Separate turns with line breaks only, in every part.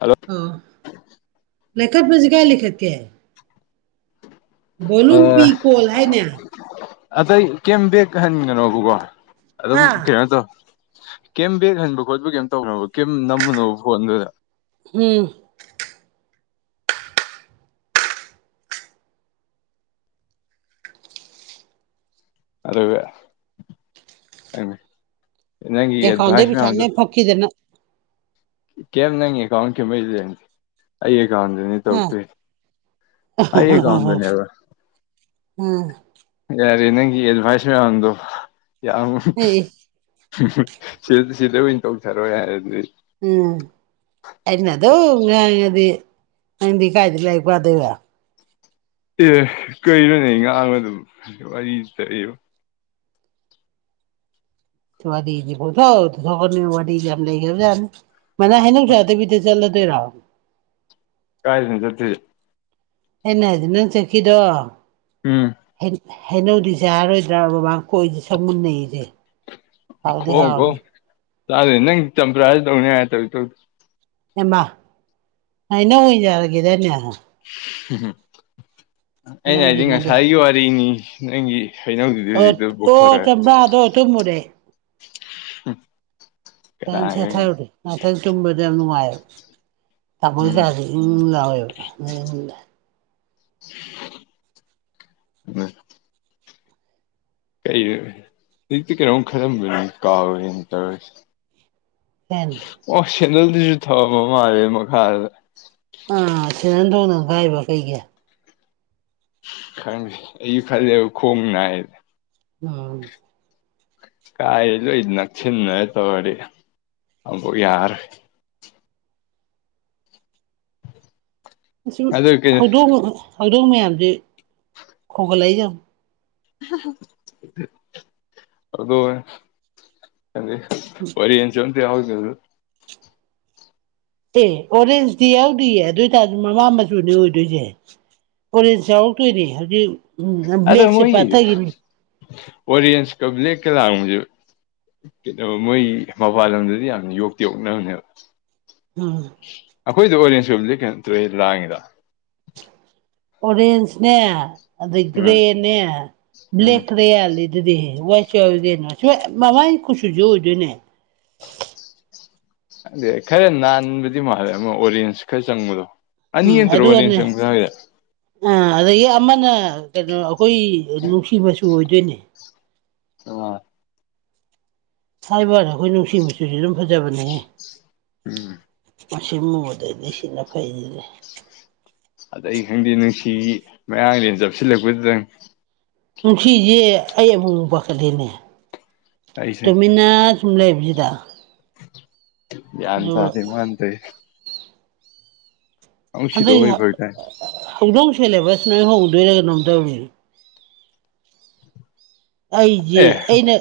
hello
ꯑ ꯂꯦꯈꯛ ꯃꯁꯤꯁ ꯀꯌꯥ ꯂ ꯂꯤꯈꯛ ꯀꯦ ꯚꯣꯂꯨꯝ ꯄꯤ ꯀꯣꯜ ꯍꯥꯏꯅꯦ
ꯑꯇꯩ ꯀꯦꯝ ꯕꯦꯛ ꯍꯟꯒꯅꯣꯕꯀꯣ ꯑꯗꯨꯝ
ꯍꯥ
ꯀꯩꯅꯣ ꯇꯧ ꯀꯩ ꯕꯦꯛ ꯍꯟꯕ ꯈꯣꯠꯄ ꯀꯩꯝ ꯇꯧꯅꯣ ꯀꯩꯝ ꯅꯝꯃꯨꯅꯣꯕ ꯐꯣꯟꯗꯨꯗ
ꯎꯝ
ꯑꯗꯕ
ꯑꯦꯀꯥꯎꯟꯗꯩ
ꯌꯦꯪꯚꯥꯁꯃ
ꯄꯩꯁꯥ
ꯑꯣꯗꯨ
ꯂꯣꯏ ꯐꯛꯈꯤꯗꯅ
ꯀꯦꯕ ꯅꯪ ꯑꯦꯀꯥꯎꯟ ꯀꯕꯩꯗꯦ ꯑꯩ ꯥꯎꯟꯗꯅꯤ
ꯑ
ꯇꯧꯛꯇ ꯑꯩ ꯀꯥꯎꯟꯗꯅꯤ ꯑꯕ
ꯎꯝ
ꯑ ꯅꯪꯒꯤ ꯑꯦꯗꯚꯥꯏꯁ ꯃꯌꯥꯝꯗꯣ ꯌꯥꯝ ꯁꯤ ꯁꯤꯗ ꯑꯣꯏꯅ ꯇꯧꯊꯔꯣꯏ ꯍꯥꯏꯔꯗꯤ
ꯎꯝ ꯑꯩꯅꯗꯧ ꯉꯗꯤ ꯅꯪꯗꯤ ꯀꯥꯏꯗꯤ ꯂꯥꯏꯔꯤꯛꯄꯗꯣꯏꯕ
ꯑꯦ ꯀꯩꯔꯅꯦ ꯉꯥꯡꯕ ꯑꯗꯨꯝ ꯋꯥꯔꯤ ꯆꯠꯏꯔ
ꯁ ꯋꯥꯗ ꯀꯣꯊꯣ ꯁ ꯋꯥꯗ ꯌꯥꯝ ꯂꯩ ꯃꯅ ꯍꯦꯅ ꯎ ꯌꯥꯗ ꯄꯤꯇꯩ ꯆꯂꯗꯔꯍ
ꯀꯥꯏ ꯊꯖ ꯊ
ꯍꯟꯅ ꯍꯥꯏꯗꯤ ꯅꯪ ꯆꯈꯤꯗꯣ
ꯎꯝ
ꯍꯩꯅꯧꯗꯤꯁꯦ ꯌꯥꯔꯣꯏꯗ꯭ꯔꯥ ꯕꯕꯥꯥꯡ ꯀꯣꯏꯁꯦ ꯁꯛ ꯃꯨꯟꯅꯩꯁꯦ ꯍꯥꯎꯗꯤ ꯍꯥꯎꯅꯦ
ꯆꯂꯦ ꯅꯪ ꯆꯄ꯭ꯔ ꯗꯧꯅꯦ ꯍꯥꯏ ꯇꯧ
ꯑꯦꯃ ꯏꯩꯅ ꯍꯖꯔꯒꯦꯗꯅꯦ
ꯑꯩꯅ ꯍꯥꯏꯗꯤ
ꯍꯩꯅꯧꯁꯤꯅꯗꯤ
ꯉꯁꯥꯏꯒꯤ ꯋꯥꯔꯤꯅꯤ ꯅꯪꯒꯤ ꯑꯩꯅꯪ ꯍꯧꯖꯤꯛꯇꯗꯤ
ꯑꯣ
ꯍꯧꯖꯤꯛꯇ
ꯑꯣ
ꯄꯨꯣꯛꯊꯣꯔꯛꯑꯦ
ꯠꯇ
ꯀꯅꯥꯒꯅꯤ
ꯑꯠꯇꯇꯕꯗꯅꯨꯡ ꯃꯌ ꯇꯣꯏꯁ
ꯎꯝ
ꯂꯑꯣ
ꯎ ꯀ ꯍꯧꯖꯤꯛꯇꯤ ꯀꯩꯅꯣꯝ ꯈꯜꯂꯝꯕꯅꯤ ꯀꯥꯎꯔꯦꯅ ꯇꯧꯔꯁꯤ
ꯊꯦꯟ
ꯀꯦꯟꯗꯜꯗꯨꯁꯨ ꯊꯃ ꯃꯥꯜꯂꯦ ꯃꯈꯥꯗ
ꯑꯥ ꯁꯦꯟꯍꯟ ꯊꯣꯡꯅ ꯀꯥꯏꯕ ꯀꯩꯒꯤ
ꯑꯩ ꯐꯦ ꯈꯣꯡꯣꯡꯅ
ꯑꯥ
ꯀꯥꯏꯂ ꯏ ꯅꯁꯤ ꯇ ꯋꯥꯔꯤ ꯑꯕꯨ ꯌꯥꯔ
ꯨꯝ
ꯑꯗꯨ ꯀꯩꯅꯣ
ꯍꯧꯗꯣꯡ ꯍꯧꯗꯣꯡ ꯃꯌꯥꯝꯁꯦ ꯈꯣꯒꯠꯂꯛꯏꯁ
ꯑꯗꯣ ꯑꯗ ꯋꯥꯔꯤꯔꯤ ꯌꯦꯟꯁꯨ ꯑꯇ ꯌꯥꯎꯒꯣ
ꯑꯦ ꯑꯣꯔꯦꯟꯖꯇꯤ ꯌꯥꯎꯗꯣꯏꯌꯦ ꯑꯗꯨ ꯑꯣꯏꯇꯥꯔꯗꯤ ꯃꯃꯥ ꯃꯆꯨꯅꯦ ꯑꯣꯏꯗꯣꯏꯁꯦ ꯑꯣꯔꯦꯟꯖ ꯌꯥꯎꯔꯛꯇꯣꯏꯅꯦ ꯍꯧꯖꯤꯛ ꯎ ꯕ꯭ꯂꯦꯛꯁꯦ ꯄꯥꯊꯈꯤꯅꯤ
ꯑꯣꯔꯤꯟꯖ ꯀ ꯂꯀ ꯂꯥꯦ ꯀꯩꯅꯣ ꯃꯣꯏ ꯃꯄꯥꯟ ꯂꯝꯗꯗꯤ ꯌꯥꯝ ꯌꯣꯛꯇꯤ ꯌꯣꯛꯅꯕꯅꯦꯕ
ꯎꯝ
ꯑꯩꯈꯣꯏꯗ ꯑꯣꯔꯦꯟꯖ ꯔꯣꯝꯁꯦ ꯀꯩꯅꯝꯇ ꯂꯥꯡꯉꯤꯗ
ꯑꯣꯔꯦꯟꯖꯅꯦ ꯑꯗꯩ
ꯎꯝ
ꯒ꯭ꯔꯦꯅꯦ
ꯎꯝ
ꯕ꯭ꯂꯦꯛꯅꯦꯦ ꯑꯗꯨꯗꯤ ꯋꯥꯏꯁꯨꯎꯗꯦꯅ ꯃꯃꯒꯤ ꯀꯨꯠꯁꯨꯁꯨ ꯑꯣꯏꯗꯣꯏꯅꯦ
ꯑꯗꯨꯗꯤ ꯈꯔ ꯅꯥꯟꯕꯗꯤ ꯃꯥꯜꯂꯦ ꯑꯃ ꯑꯣꯔꯦꯟꯖ ꯈꯔ ꯆꯪꯕꯗꯣ ꯑꯅꯤ
ꯎꯝ
ꯌꯦꯟꯗ꯭ꯔꯣ ꯋꯥꯔꯤꯅꯤ
ꯑꯗꯨꯒꯅꯦ
ꯆꯪꯁ ꯍꯥꯏꯔꯦ
ꯑꯥ ꯑꯗꯒꯤ ꯑꯃꯅ ꯀꯩꯅꯣ ꯑꯩꯈꯣꯏ ꯅꯨꯡꯁꯤꯕꯁꯨ ꯑꯣꯏꯗꯣꯏꯅꯦ
ꯑ
ꯍꯥꯏꯕꯁ ꯑꯩꯈꯣꯏ ꯅꯨꯡꯁꯤꯕꯁꯨꯨꯁꯨ ꯑꯗꯨꯝ ꯐꯖꯕꯅꯦꯍꯦ
ꯎꯝ
ꯃꯁꯤ ꯃꯗ ꯍꯥꯏꯁꯤꯅ ꯐꯥꯏꯖ ꯂꯩ
ꯑꯗ ꯑꯩ ꯈꯪꯗꯦ ꯅꯨꯡꯁꯤ ꯃꯌꯥꯥꯡꯗ ꯆꯞꯁꯤꯜꯂꯛꯄꯗꯨꯗꯪ
ꯅꯨꯡꯁꯤꯁꯦ ꯑꯩ ꯑꯃꯨꯛꯛ ꯄꯥꯈꯠꯂꯤꯅꯦ
ꯑꯩꯁꯨ
ꯇꯣꯃꯤ ꯊꯨꯝꯂꯦꯕꯤꯗꯗꯥ
ꯌꯥ ꯇ ꯑꯗꯨꯃ ꯇꯦ
ꯑꯗꯩ
ꯁꯤꯗꯣꯛꯈ꯭ꯔꯗꯤ ꯐꯔꯛ ꯇꯥꯏ
ꯍꯧꯗꯣꯡ ꯁꯦꯂꯦꯕꯁ ꯅꯣꯏ ꯍꯧꯗꯣꯏꯔꯥ ꯀꯩꯅꯣꯝ ꯇꯧꯋ ꯑꯩꯁꯦ
ꯑꯦ
ꯑꯩꯅ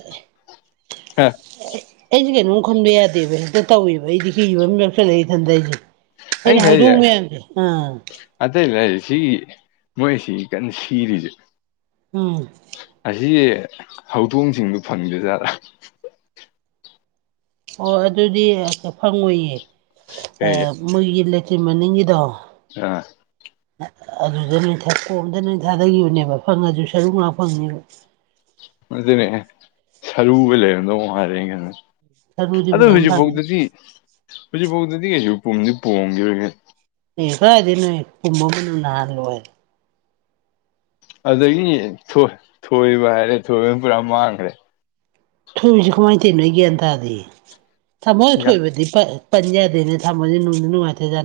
ꯑꯩꯁꯤꯦ ꯀꯩꯅꯣ ꯈꯨꯟꯕ ꯌꯥꯗꯦꯕ ꯍꯦꯛꯇ ꯇꯧꯋꯦꯕ ꯑꯩꯗꯤ ꯍꯤꯕ ꯑꯃ ꯌꯥꯎꯁꯜꯂꯛꯏ ꯏꯊꯟꯗ ꯑꯩꯁꯦ ꯑꯩꯅ ꯍꯧꯗꯣꯡ ꯃꯁꯦ ꯑꯥ
ꯑꯇꯩ ꯂꯩ ꯁꯤꯒꯤ ꯃꯣꯏꯁꯤ ꯀꯟꯅ ꯁꯤꯔꯤꯁꯦ
ꯎꯝ
ꯑꯁꯤꯒꯤ ꯍꯧꯗꯣꯡꯁꯤꯡꯗꯨ ꯐꯪꯗꯦꯖꯥꯠꯥ
ꯑꯣ ꯑꯗꯨꯗꯤ ꯐꯪꯉꯣꯏꯌꯦ
ꯀꯩ
ꯃꯣꯏꯒꯤ ꯂꯩꯇ꯭ꯔꯤ ꯃꯅꯤꯡꯒꯤꯗꯣ
ꯑꯥ
ꯑꯗꯨꯗ ꯅꯣꯏ ꯊꯛ ꯀꯣꯝꯇ ꯅꯣꯏ ꯊꯥꯗꯈꯤꯕꯅꯦꯕ ꯐꯪꯉꯁꯨ ꯁꯔꯨꯛ ꯉꯥꯛ ꯐꯪꯉꯦꯕ
ꯑꯗꯨ ꯑꯗꯨꯅꯦ ꯁꯔꯨꯕ ꯂꯩꯔꯗꯣꯉꯔꯦ
ꯁꯔꯨꯗꯤ
ꯑꯗ
ꯐꯖꯅ ꯐꯪꯉꯅꯤ
ꯍꯧꯖꯤꯛꯐꯥꯎꯗꯗꯤ ꯍꯧꯖꯤꯛꯐꯥꯎꯗꯗꯤ ꯀꯩꯁꯨ ꯄꯨꯝꯗꯤ ꯄꯣꯡꯈꯤꯔꯒꯦ
ꯑꯦ ꯈꯣꯏ ꯍꯥꯏꯗꯤ ꯅꯣꯏ ꯀꯨꯝꯕ ꯃꯅꯨꯡꯅ ꯅꯍꯥꯟꯜꯂꯣꯏ
ꯑꯗꯒꯤ ꯊꯣꯏꯕ ꯍꯥꯏꯔꯦ ꯊꯣꯏꯕꯅ ꯄꯨꯔꯥ ꯃꯥꯡꯈ꯭ꯔꯦ
ꯊꯣꯏꯕꯁꯤ ꯀꯃꯥꯏꯅ ꯇꯧꯔꯤꯅꯣꯣꯏ ꯒ꯭ꯌꯥꯟ ꯇꯥꯔꯗꯤ ꯊꯃꯣꯏ ꯊꯣꯏꯕꯗꯤ ꯄꯟꯥꯗꯅꯦ ꯊꯃꯣ ꯅꯅ ꯏ ꯊꯦꯖꯦ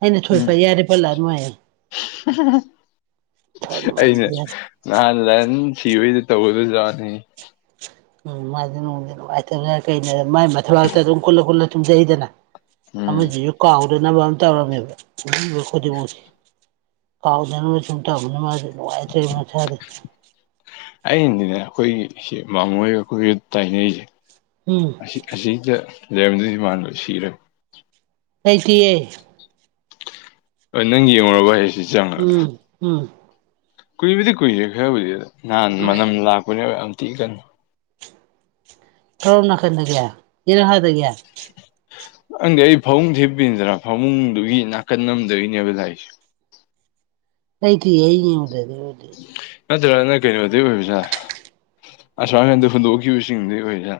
ꯑꯩꯅ
ꯎꯝ
ꯁꯣꯏꯄ ꯌꯥꯔꯦ ꯄꯜꯂꯥ ꯅꯨꯡꯉꯥꯏꯌꯦ
ꯑꯩꯅ ꯅꯍꯥꯟ ꯂꯍꯟ ꯁꯤꯕꯏꯗ ꯇꯧꯕꯗꯖ ꯋꯥꯠꯅꯤꯩ
ꯎꯝ ꯃꯥꯗꯤ ꯅꯨꯡꯗꯤ ꯅꯨꯡꯉꯥꯏꯇꯅ ꯀꯩꯅ ꯃꯥꯏ ꯃꯊꯕꯥꯛꯇ ꯑꯗꯨꯝ ꯈꯨꯠꯂ ꯈꯨꯠꯂ ꯇꯨꯝꯖꯩꯗꯅ
ꯎꯝ
ꯑꯃꯁꯤꯁꯨ ꯀꯥꯎꯗꯅꯕ ꯑꯃ ꯇꯧꯔꯝꯃꯦꯕ ꯈꯨꯗꯤꯡꯃꯛꯁꯦ ꯀꯥꯎꯗꯅ ꯆꯟꯇꯕꯅꯤ ꯃꯥꯦ
ꯑꯗꯤꯅꯦ ꯑꯩꯈꯣꯏꯒꯤ ꯑꯁꯤ ꯃꯃꯣꯏ ꯑꯩꯈꯣꯏꯒ ꯇꯥꯏꯅꯔꯤꯁꯦ
ꯎꯝ
ꯑꯁꯤ ꯑꯁꯤꯗ ꯂꯩꯦꯝꯗꯤꯗꯤ ꯃꯥꯟꯅꯕ ꯁꯤꯔꯦ
ꯑꯩꯠꯇꯤ ꯑꯩ
ꯍ ꯅꯪ ꯌꯦꯡꯉꯨꯔꯕ ꯍꯥꯏ ꯁꯤꯦ
ꯎꯝ ꯎꯝ
ꯀꯨꯏꯕꯨꯗꯤ ꯀꯨꯏꯔꯦ ꯈꯔꯕꯨꯗꯤ ꯅꯍꯥꯟ ꯃꯅꯝ ꯂꯥꯛꯄꯅꯦꯕ ꯌꯥꯝ ꯇꯤꯛꯏ ꯀꯅꯨ
ꯊꯣꯔꯝꯅꯅꯥ ꯈꯟꯗꯒꯦ ꯌꯦꯔ ꯍꯥꯏꯥꯏꯗꯒꯦ
ꯅꯪꯗꯤ ꯑꯩ ꯐꯃꯨꯡ ꯊꯤꯄꯤꯗ꯭ꯔ ꯐꯃꯨꯡꯗꯨꯒꯤ ꯅꯥꯀꯟ ꯅꯝꯗꯣꯏꯅꯦꯕ ꯂꯥꯛꯏꯁꯦ
ꯍꯩꯇ ꯌꯦꯉ ꯑꯣꯏꯗꯗꯤ ꯑꯣꯏꯗꯤ
ꯅꯠꯇ꯭ꯔꯒꯅ ꯀꯩꯅꯣꯗꯩ ꯑꯣꯏꯕꯖꯥ ꯑꯁꯃꯔꯥꯟꯗ ꯍꯨꯟꯗꯣꯛꯈꯤꯕꯁꯤꯡꯗꯩ ꯑꯣꯏꯕꯖꯥ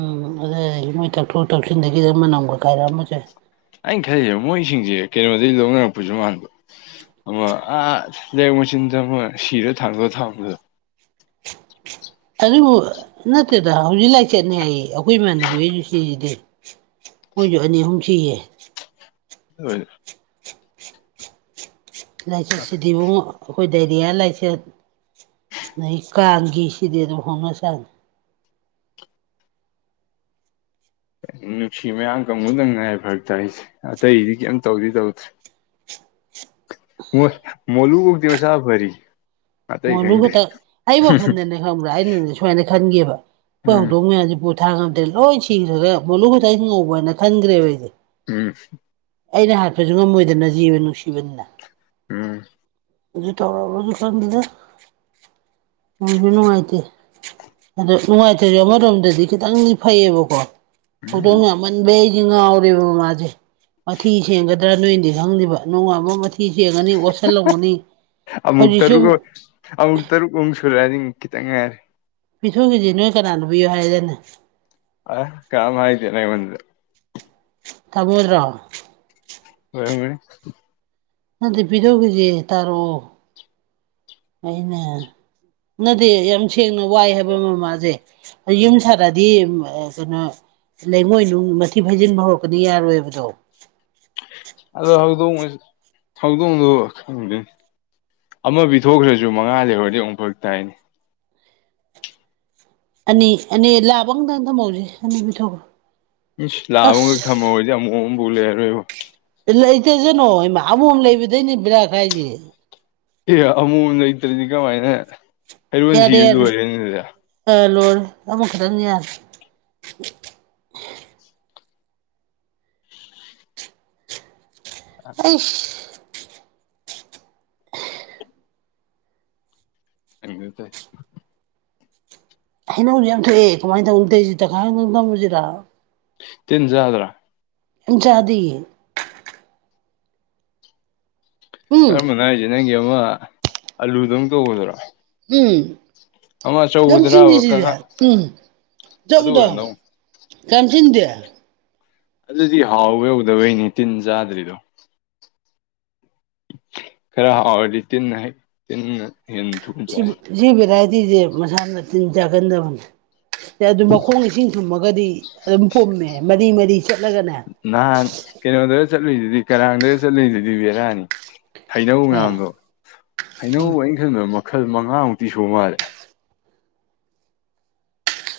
ꯎꯝ ꯑꯗꯨ ꯃꯣꯏ ꯇꯥꯛꯊꯣꯛ ꯇꯧꯁꯤꯟꯗꯒꯤꯗꯤ ꯃꯅꯝ ꯀꯈꯥꯏꯔꯛꯑꯝꯃꯁꯦ
ꯑꯩꯅ ꯈꯜꯂꯤꯁꯕ ꯃꯣꯏꯁꯤꯡꯁꯦ ꯀꯩꯅꯣꯗꯒꯤꯩ ꯂꯧꯅꯔꯛꯄꯁꯨ ꯃꯥꯟꯕ ꯑꯃ ꯑꯥ ꯂꯩꯔꯛ ꯃꯆꯤꯟꯗ ꯑꯃ ꯁꯤꯔꯣ ꯊꯥꯡꯗꯣ ꯊꯥꯡꯕꯗꯣ
ꯑꯗꯨꯕꯨ ꯅꯠꯇꯦꯗ ꯍꯧꯖꯤꯛ ꯂꯥꯏꯆꯠꯅꯤ ꯍꯥꯏ ꯑꯩꯈꯣꯏ ꯏꯃ ꯁꯤꯗꯦ ꯑꯣꯏꯖꯅꯤ ꯍꯧꯨ ꯁꯤꯌꯦ
ꯑꯣꯏ
ꯂꯥꯏꯆꯠꯁꯤꯗꯤꯕꯨꯛ ꯑꯩꯈꯣꯏ ꯗꯥꯏꯔꯤꯌꯥ ꯂꯥꯏꯆꯠ ꯑꯣꯏ ꯀꯥꯡꯒꯤꯁꯤꯗꯤ ꯑꯗꯨꯝ ꯍꯣꯠꯅ ꯆꯪꯉ
ꯅꯨꯡꯁꯤ ꯃꯌꯥꯝ ꯀꯥꯡꯪꯕꯨꯨꯗꯪ ꯉꯥꯏ ꯐꯔꯛꯇ ꯑꯩꯁꯦ ꯑꯇꯩꯗꯤ ꯀꯩꯝ ꯇꯧꯗꯤ ꯇꯧꯗ꯭ꯔꯦ ꯃꯣꯂꯨ ꯀꯣꯛꯛꯇ ꯃ ꯁꯥ ꯐꯔꯤ ꯑꯇꯩ
ꯃꯣꯅꯨ
ꯈꯪꯗꯦ
ꯈꯛꯇꯪ ꯑꯩ ꯋꯥꯈꯟꯗꯅꯦ ꯈꯪꯕ꯭ꯔꯥ ꯑꯩꯅꯅꯦ ꯁꯨꯃꯥꯏꯅ ꯈꯟꯒꯦꯕ ꯑꯩꯈꯣꯏ
ꯎꯝ
ꯍꯧꯗꯣꯡ ꯃꯌꯥꯝꯁꯤꯦ ꯄꯣꯊꯥ ꯉꯇꯦ ꯂꯣꯏ ꯁꯤꯈ꯭ꯔꯒ ꯃꯣꯠꯂꯨ ꯇ ꯍꯤꯡ ꯉꯧꯕ ꯍꯥꯏꯅ ꯈꯟꯈ꯭ꯔꯦꯕ ꯑꯩꯁꯦ
ꯎꯝ
ꯑꯩꯅ ꯍꯥꯠꯄꯁꯨ ꯉꯝꯃꯣꯏꯗꯅ ꯖꯤꯕ ꯅꯨꯡꯁꯤꯕꯅꯤꯅ
ꯎꯝ
ꯊꯧꯔ ꯑꯗꯨꯀꯥꯟ ꯀꯗ ꯃꯅ ꯃꯥꯍꯤꯇ ꯑꯗꯣ ꯅꯨꯡꯉꯥꯏꯇꯔꯤꯕ ꯑꯃꯔꯣꯝꯗꯗꯤ ꯈꯤꯇꯪꯗꯤ ꯐꯩꯌꯦꯕꯀꯣ ꯊꯗ
ꯎꯝ
ꯑꯃꯟꯕꯩ ꯁꯤ ꯉꯥꯎꯔꯦꯕ ꯃꯃꯥꯁꯦ ꯃꯊꯤ ꯁꯦꯡꯒꯗ꯭ꯔꯥ ꯅꯣꯏꯅꯗꯤ ꯈꯪꯗꯦꯕ ꯅꯣꯡꯉꯥꯟꯕ ꯃꯊꯤ ꯊꯤ ꯁꯦꯡꯉꯅꯤ ꯑꯣꯠꯁꯤꯜꯂꯝꯒꯅꯤ
ꯑꯃꯨꯛ
ꯍꯧꯖꯤꯛꯁꯨ
ꯇꯔꯨꯛ ꯑꯃꯨꯛ ꯇꯔꯨꯛꯃꯨꯛ ꯁꯨꯔꯛꯑꯗꯤ ꯈꯤꯇꯪ ꯉꯥꯏꯔꯦ
ꯄꯤꯊꯣꯛꯈꯤꯁꯤ ꯅꯣꯏ ꯀꯅꯥꯅꯨꯕꯤꯌꯣ ꯍꯥꯏꯔꯗꯅꯦ
ꯑ ꯀꯝ ꯍꯥꯏꯥꯏꯗꯦ ꯅꯪ ꯃꯗ
ꯇꯕꯣꯗ꯭ꯔꯣ
ꯍꯅꯤ
ꯅꯪꯗꯤ ꯄꯤꯗꯧꯈꯤꯁꯦ ꯇꯥꯔꯛꯑꯣ ꯑꯩꯅ ꯅꯗꯤꯦ ꯌꯥꯝ ꯁꯦꯡꯅ ꯋꯥꯏ ꯍꯥꯏꯕ ꯃꯃꯥꯁꯦ ꯌꯨꯝ ꯁꯥꯔꯑꯗꯤ ꯀꯩꯅꯣ ꯂꯩꯉꯣꯏ ꯅꯨꯡ ꯃꯊꯤ ꯐꯩꯖꯤꯟꯕ ꯍꯧꯔꯛꯄꯗꯤ ꯌꯥꯔꯣꯏꯕꯗꯣ
ꯑꯗꯣ ꯍꯧꯗꯣꯡ ꯍꯧꯗꯣꯡꯗ ꯈꯪꯗ ꯑꯃ ꯄꯤ ꯊꯣꯛꯈ꯭ꯔꯁꯨ ꯃꯉꯥ ꯂꯩꯍꯧꯔꯗꯤ ꯑꯃꯨꯛꯐ ꯇꯥꯏꯅꯦ
ꯑꯅꯤ ꯑꯅꯤ ꯂꯥꯕ ꯑꯨꯛꯇꯪ ꯊꯝꯍꯧꯁꯦ ꯑꯅꯤ ꯄꯤꯊꯣꯛꯄ
ꯎꯝ ꯂꯕꯒ ꯊꯝꯃꯑꯣꯣꯏꯖ ꯌꯥꯝ ꯑꯃꯣꯝꯕꯨꯂꯦꯔꯣꯏꯕ
ꯂꯩꯇꯁꯅꯣ ꯏꯃ ꯑꯃꯝ ꯂꯩꯕꯗꯩꯅꯦ ꯕꯤꯔꯥꯛ ꯍꯥꯏꯁꯦ
ꯑꯦ ꯑꯃꯨ ꯂꯩꯇ꯭ꯔꯗꯤ ꯀꯃꯥꯏꯅ ꯍꯩꯔꯣꯟ ꯁꯤꯕ ꯂꯣꯏꯔꯦꯅꯤ ꯑꯗꯨꯗ
ꯂꯔ ꯑꯃꯊꯔꯅꯤ ꯍꯥꯏ ꯑꯩ
ꯑ
ꯍꯩꯅꯧꯁꯨ ꯌꯥꯝ ꯊꯣꯛꯑꯦ ꯀꯃꯥꯏꯅ ꯇꯧꯅ ꯇꯩꯁꯤ ꯇꯈꯥꯏ ꯇꯝꯁꯤꯔ
ꯇꯤꯟ ꯆꯗ꯭ꯔꯥ
ꯖꯥꯗꯤ ꯎꯝ
ꯀꯔꯝꯕꯅ ꯍꯥꯏꯁꯦ ꯅꯪꯒꯤ ꯑꯃ ꯑꯂꯨꯗꯧ ꯇꯧꯒꯗꯣꯏꯔꯣ
ꯎꯝ ꯌꯥꯝꯁꯤꯟꯉꯁꯤꯅꯦ
ꯀꯀꯥ
ꯎꯝ
ꯑꯗꯨ
ꯆꯎꯗ
ꯑꯣꯏꯔꯝꯗꯧ
ꯀꯝꯁꯤꯤꯟꯗꯌꯥ
ꯑꯗꯨꯗꯤ ꯍꯥꯎꯕ ꯍꯧꯗꯕꯩꯅꯦ ꯇꯤꯟ ꯆꯥꯗ꯭ꯔꯤꯗꯣ ꯈꯔ ꯍꯥꯎꯔꯗꯤ ꯇꯤꯟꯅ ꯇꯤꯟꯅ ꯍꯦꯟꯅ ꯊꯨ ꯆꯥꯏ
ꯇꯁꯦ ꯃꯁꯥꯅ ꯇꯤꯟ ꯆꯥꯒꯟꯗꯕꯅꯦ ꯑꯗꯨ ꯃꯈꯣꯡ ꯏꯁꯤꯡ ꯊꯨꯝꯃꯒꯗꯤ ꯑꯗꯨꯝ ꯄꯨꯝꯃꯦ ꯃꯔꯤ ꯃꯔꯤ ꯆꯠꯂꯒꯅꯦ
ꯅꯍꯥꯟ ꯀꯩꯅꯣꯗꯒ ꯆꯠꯂꯨꯏꯗꯨꯗꯤ ꯀꯔꯥꯡꯗ ꯆꯠꯂꯨꯏꯗꯨꯗꯤ ꯕꯦꯔꯥꯅꯤ ꯍꯩꯅꯧ
ꯑꯦ
ꯃꯌꯥꯝꯗꯣ ꯍꯩꯅꯧ ꯑꯩꯅ ꯈꯟꯕ ꯃꯈꯜ ꯃꯉꯥꯃꯨꯛꯇꯤ ꯁꯨ ꯃꯥꯜꯂꯦ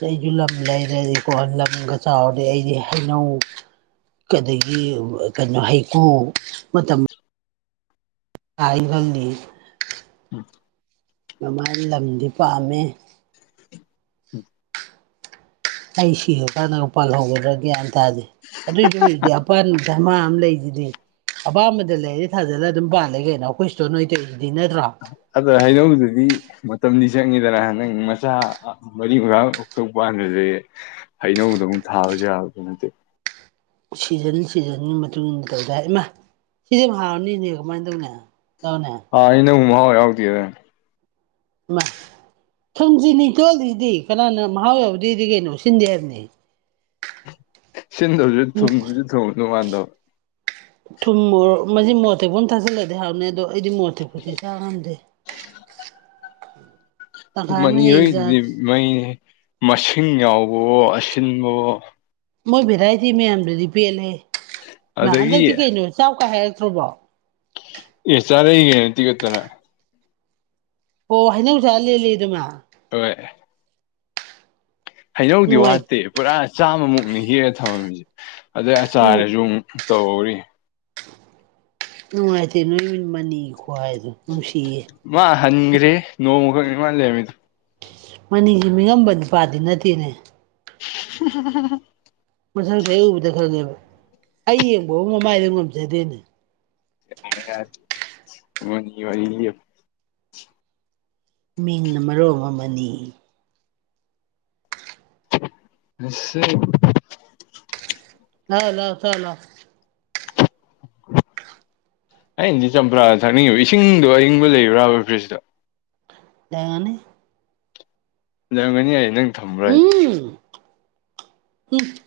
ꯑꯩꯁꯨ ꯂꯝ ꯂꯩꯔꯗꯤꯀꯣ ꯂꯝꯒ ꯆꯥꯎꯔꯔꯦ ꯑꯩꯗꯤ ꯍꯩꯅꯧ ꯑꯗꯒꯤ ꯀꯩꯅꯣ ꯍꯩꯀꯨ ꯃꯇꯝ ꯇꯥꯏ ꯐꯪꯅꯤ ꯃꯃꯥꯏ ꯂꯝꯗꯤ ꯄꯥꯝꯃꯦ ꯑꯩ ꯁꯤꯔꯀꯥꯟꯗ ꯄꯥꯜꯍꯒꯗ꯭ꯔꯥ ꯒ꯭ꯌꯥꯟ ꯇꯥꯗꯦ ꯑꯗꯨꯏꯁꯨ ꯍꯧꯖꯤꯗꯤ ꯑꯄꯥ ꯙꯔꯃꯥ ꯑꯃ ꯂꯩꯁꯤꯗꯤ ꯑꯄꯥꯝꯕꯗ ꯂꯩꯔꯤ ꯊꯥꯖꯤꯜꯂꯒ ꯑꯗꯨꯝ ꯄꯥꯜꯂꯦ ꯀꯩꯅꯣ ꯑꯩꯈꯣꯏ ꯁꯤꯇꯣ ꯅꯣꯏ ꯇꯧꯏꯗꯨꯗꯤ ꯅꯠꯇ꯭ꯔꯣ
ꯑꯗ ꯍꯩꯅꯧꯗꯨꯗꯤ ꯃꯇꯝꯗꯤ ꯆꯪꯉꯤꯗꯅ ꯅꯪ ꯃꯆꯥ ꯃꯔꯤ ꯃꯉꯥ ꯍꯥꯟꯗꯤ ꯍꯩꯅꯧꯗ ꯑꯃꯨꯛ ꯊꯥꯕꯁꯨ ꯌꯥꯕ ꯅꯠꯇꯦ
ꯁꯤꯖꯟ ꯁꯤꯖꯟꯒꯤ ꯃꯇꯨꯡ ꯏꯟꯅ ꯇꯧꯗꯥ ꯏꯃꯥ ꯁꯤꯁ ꯍꯥꯎꯔꯅꯤꯅꯦ ꯀꯃꯥꯏꯅ ꯇꯧꯅꯤ ꯇꯧꯅꯦ
ꯑꯥ ꯑꯩꯅ ꯍꯨꯃꯥꯎꯥꯎꯇ ꯑ
[inaudible] ꯊꯪꯁꯤ ꯅꯤꯡꯇꯣꯜꯂꯤꯁꯤꯗꯤ ꯀꯅꯥꯅ ꯃꯍꯥꯎꯕꯗꯨꯗꯤ ꯀꯩꯅꯣ ꯁꯤꯟꯗꯦ ꯍꯥꯏꯕꯅꯤ
ꯁꯤꯟꯗꯕꯁꯨ ꯊꯨꯝꯁꯨ ꯊꯨꯝꯉꯅꯨ ꯃꯥꯟꯗꯣ
ꯊꯨꯝ ꯃꯣꯔ ꯃꯁꯤ ꯃꯣꯔꯠꯇꯦꯛꯕꯝ ꯊꯥꯖꯤꯜꯂꯗꯤ ꯍꯥꯏꯥꯎꯅꯤ ꯑꯗꯣ ꯑꯩꯗꯤ ꯃꯣꯠꯇꯦꯄꯗꯤ ꯆꯥ ꯉꯝꯗꯦ ꯇꯪꯈꯥꯏ ꯑꯃꯅ ꯍꯌꯦꯡ ꯆꯥ
ꯃꯅꯤꯍꯣꯏꯗꯨꯗꯤ ꯃꯩꯅꯦ ꯃꯁꯤꯡ ꯌꯥꯎꯕꯋꯣ ꯑꯁꯤꯟꯕꯋꯣ
ꯃꯣꯏ ꯚꯦꯔꯥꯏꯇꯤ ꯃꯌꯥꯝꯗꯨꯗꯤ ꯄꯦꯜꯂꯦ
ꯑꯗꯒꯤ
ꯍꯟꯗꯛꯇꯤ ꯀꯩꯅꯣ ꯆꯥꯎꯀꯥꯏ ꯍꯥꯏꯔꯛꯇ꯭ꯔꯣꯕꯣ
ꯑꯦ ꯆꯔꯦꯒ ꯇꯤꯒꯠꯇꯔ
ꯑꯣ ꯍꯥꯏꯅ ꯎꯁ ꯂꯩ ꯑꯗꯨꯃ
ꯍꯣꯏ ꯍꯩꯅꯧꯗꯤ
ꯅꯨꯡꯉꯥꯏ
ꯋꯥꯠꯇꯦ ꯄꯨꯔꯥ ꯆꯥꯝꯃꯨꯛꯅꯤ ꯍꯦꯛꯑ ꯊꯝꯃꯝꯃꯤꯁꯦ ꯑꯗꯩ
ꯎꯝ
ꯑꯆꯥꯔꯁꯨ ꯑꯃꯨꯛ ꯇꯧꯔꯤ
ꯅꯨꯡꯉꯥꯏꯇꯦ ꯅꯣꯏ ꯃꯤꯠ ꯃꯅꯤ ꯈ꯭ꯋꯥꯏꯗꯣ ꯅꯨꯡꯁꯤꯌꯦ
ꯍꯪꯒ꯭ꯔꯦ ꯅꯣꯡꯃꯨ ꯈꯪꯅꯤ ꯃꯥꯜꯂꯦꯃꯤꯗꯨ
ꯃꯅꯤꯒꯤ ꯃꯤꯉꯝꯕ ꯅꯨꯄꯥꯗꯤ ꯅꯠꯇꯦꯅꯦ
[inaudible]
ꯃꯊꯪꯁ ꯑꯩ ꯎꯕꯗ ꯈꯪꯉꯦꯕ ꯑꯩ ꯌꯦꯡꯕ ꯃꯃꯥꯏꯗ ꯉꯝꯖꯗꯦꯅꯦ
ꯌꯥꯔ ꯌꯥꯔ ꯃꯅꯤ ꯋꯥꯔꯤꯅꯤ
ꯃꯤꯡꯅ ꯃꯔꯣ ꯑꯃꯅꯤ
ꯑ
ꯂ ꯂꯥꯛꯑꯣ ꯐ ꯂꯥꯛꯑꯣ
ꯑꯩꯅꯗꯤ ꯆꯝꯄ꯭ꯔꯥꯗ ꯊꯛꯅꯤꯡꯉꯤꯕ ꯏꯁꯤꯡꯗꯣ ꯑꯏꯪꯕ ꯂꯩꯕ꯭ꯔꯥꯕ ꯐ꯭ꯔꯤꯖꯇ
ꯌꯥꯒꯅꯤ
ꯅ ꯉꯅꯤ ꯍꯥꯏ ꯅꯪ ꯊꯝꯕ꯭ꯔꯥ
ꯎꯝ ꯎꯝ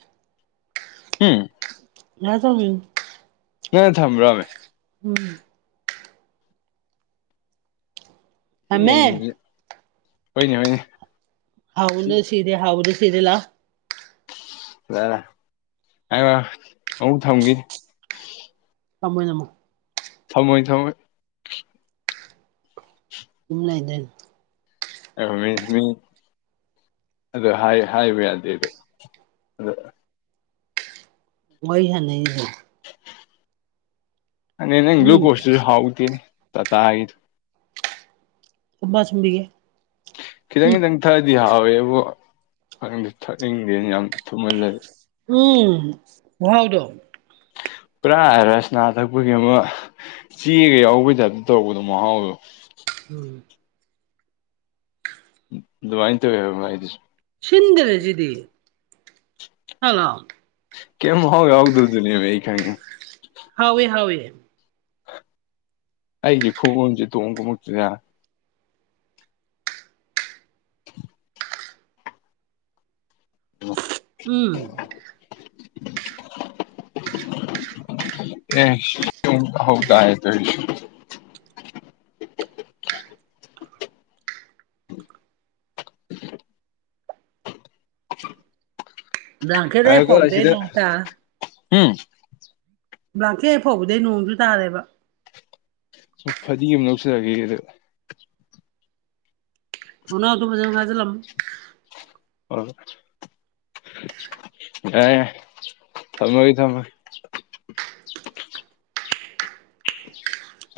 ꯎꯝ
ꯉꯁ
ꯅ ꯊꯝꯕ꯭ꯔꯣꯃꯦ
ꯎꯝ ꯊꯝꯃꯦ
ꯏꯉꯁ ꯍꯣꯏꯅꯦ ꯍꯣꯏꯅꯦ
ꯍꯥꯎꯅ ꯁꯤꯤꯔꯦ ꯍꯥꯎꯗ ꯁꯤꯤꯔꯦ ꯂ
ꯗꯥ ꯑ ꯑ ꯊꯒ
ꯇꯃꯣꯏ ꯑꯃꯃꯣ
ꯊꯝꯃꯣꯏ ꯊꯝꯃꯣꯏ
ꯏꯝ ꯂꯥꯏꯗ꯭ꯔꯦꯟ
ꯑ ꯃꯤ ꯃꯤ ꯑꯗꯨꯗ ꯍꯥꯏ ꯍꯥꯏꯋꯗꯗꯤ ꯑꯗ
ꯋꯥꯏ ꯍꯅ
ꯎ ꯑ ꯏ
ꯎꯝ
ꯀꯣꯁ ꯍꯥꯎ ꯇ
ꯎꯃ ꯆꯕꯤꯒꯦ
ꯈꯤꯇꯪ ꯈꯤꯇꯪ ꯊꯛꯑꯗꯤ ꯍꯥꯎꯋꯦ ꯑꯗꯨꯕꯨ ꯈ ꯊꯛꯅꯤꯡꯗꯦꯅ ꯌꯥꯝ ꯊꯨꯝꯍꯜꯂ
ꯎꯝ ꯍꯥꯎꯗꯣ
ꯄꯨꯔꯥ ꯍꯥꯏꯔꯁꯅꯥ ꯊꯛꯄꯒꯤ ꯑꯃꯨꯛ ꯆꯦꯒ ꯌꯥꯎꯕꯩꯗꯞꯇ ꯇꯧꯕꯗꯣ ꯃꯍꯥꯎꯗꯣ
ꯎꯝ
ꯑꯗꯨꯃꯥꯏꯅ ꯇꯋꯦꯕꯗꯤ
ꯁꯤꯟꯗ꯭ꯔꯦꯁꯤꯗꯤ ꯍꯜꯂꯣ
ꯀꯦꯝ ꯍꯧꯒ ꯍꯧꯗ ꯅꯌꯥ ꯃ ꯈꯥꯏꯦ
ꯍꯥꯎꯦ ꯍꯥꯎꯦ
ꯑꯩꯁꯦ ꯈꯎꯝꯁꯦ ꯇꯣꯡꯕꯃꯨꯛꯇꯅꯦ [unintelligible]
ꯎꯝ
ꯑꯦ ꯍꯧ ꯇꯑ ꯇ [unintelligible]
ꯂꯥꯡꯀꯦꯗ
ꯍꯥꯏꯔꯒ ꯑꯁꯤꯗ
ꯐꯧꯗꯅ ꯇ
ꯎꯝ
ꯂꯥꯡꯀꯦ ꯐꯥꯎꯕꯗꯩ ꯅꯣꯡꯁꯨ ꯇꯥꯔꯦꯕ
ꯁ ꯐꯗꯤ ꯑꯃ ꯂꯧꯁꯤꯔꯛꯑꯒꯦ ꯑꯗ
ꯍꯅ ꯑꯇ ꯃꯖ ꯉꯥꯏꯖ ꯂꯝꯂꯝ
ꯍ ꯑ ꯊꯃꯣꯏ ꯊꯃꯣꯏ
[unintelligible]
[unintelligible]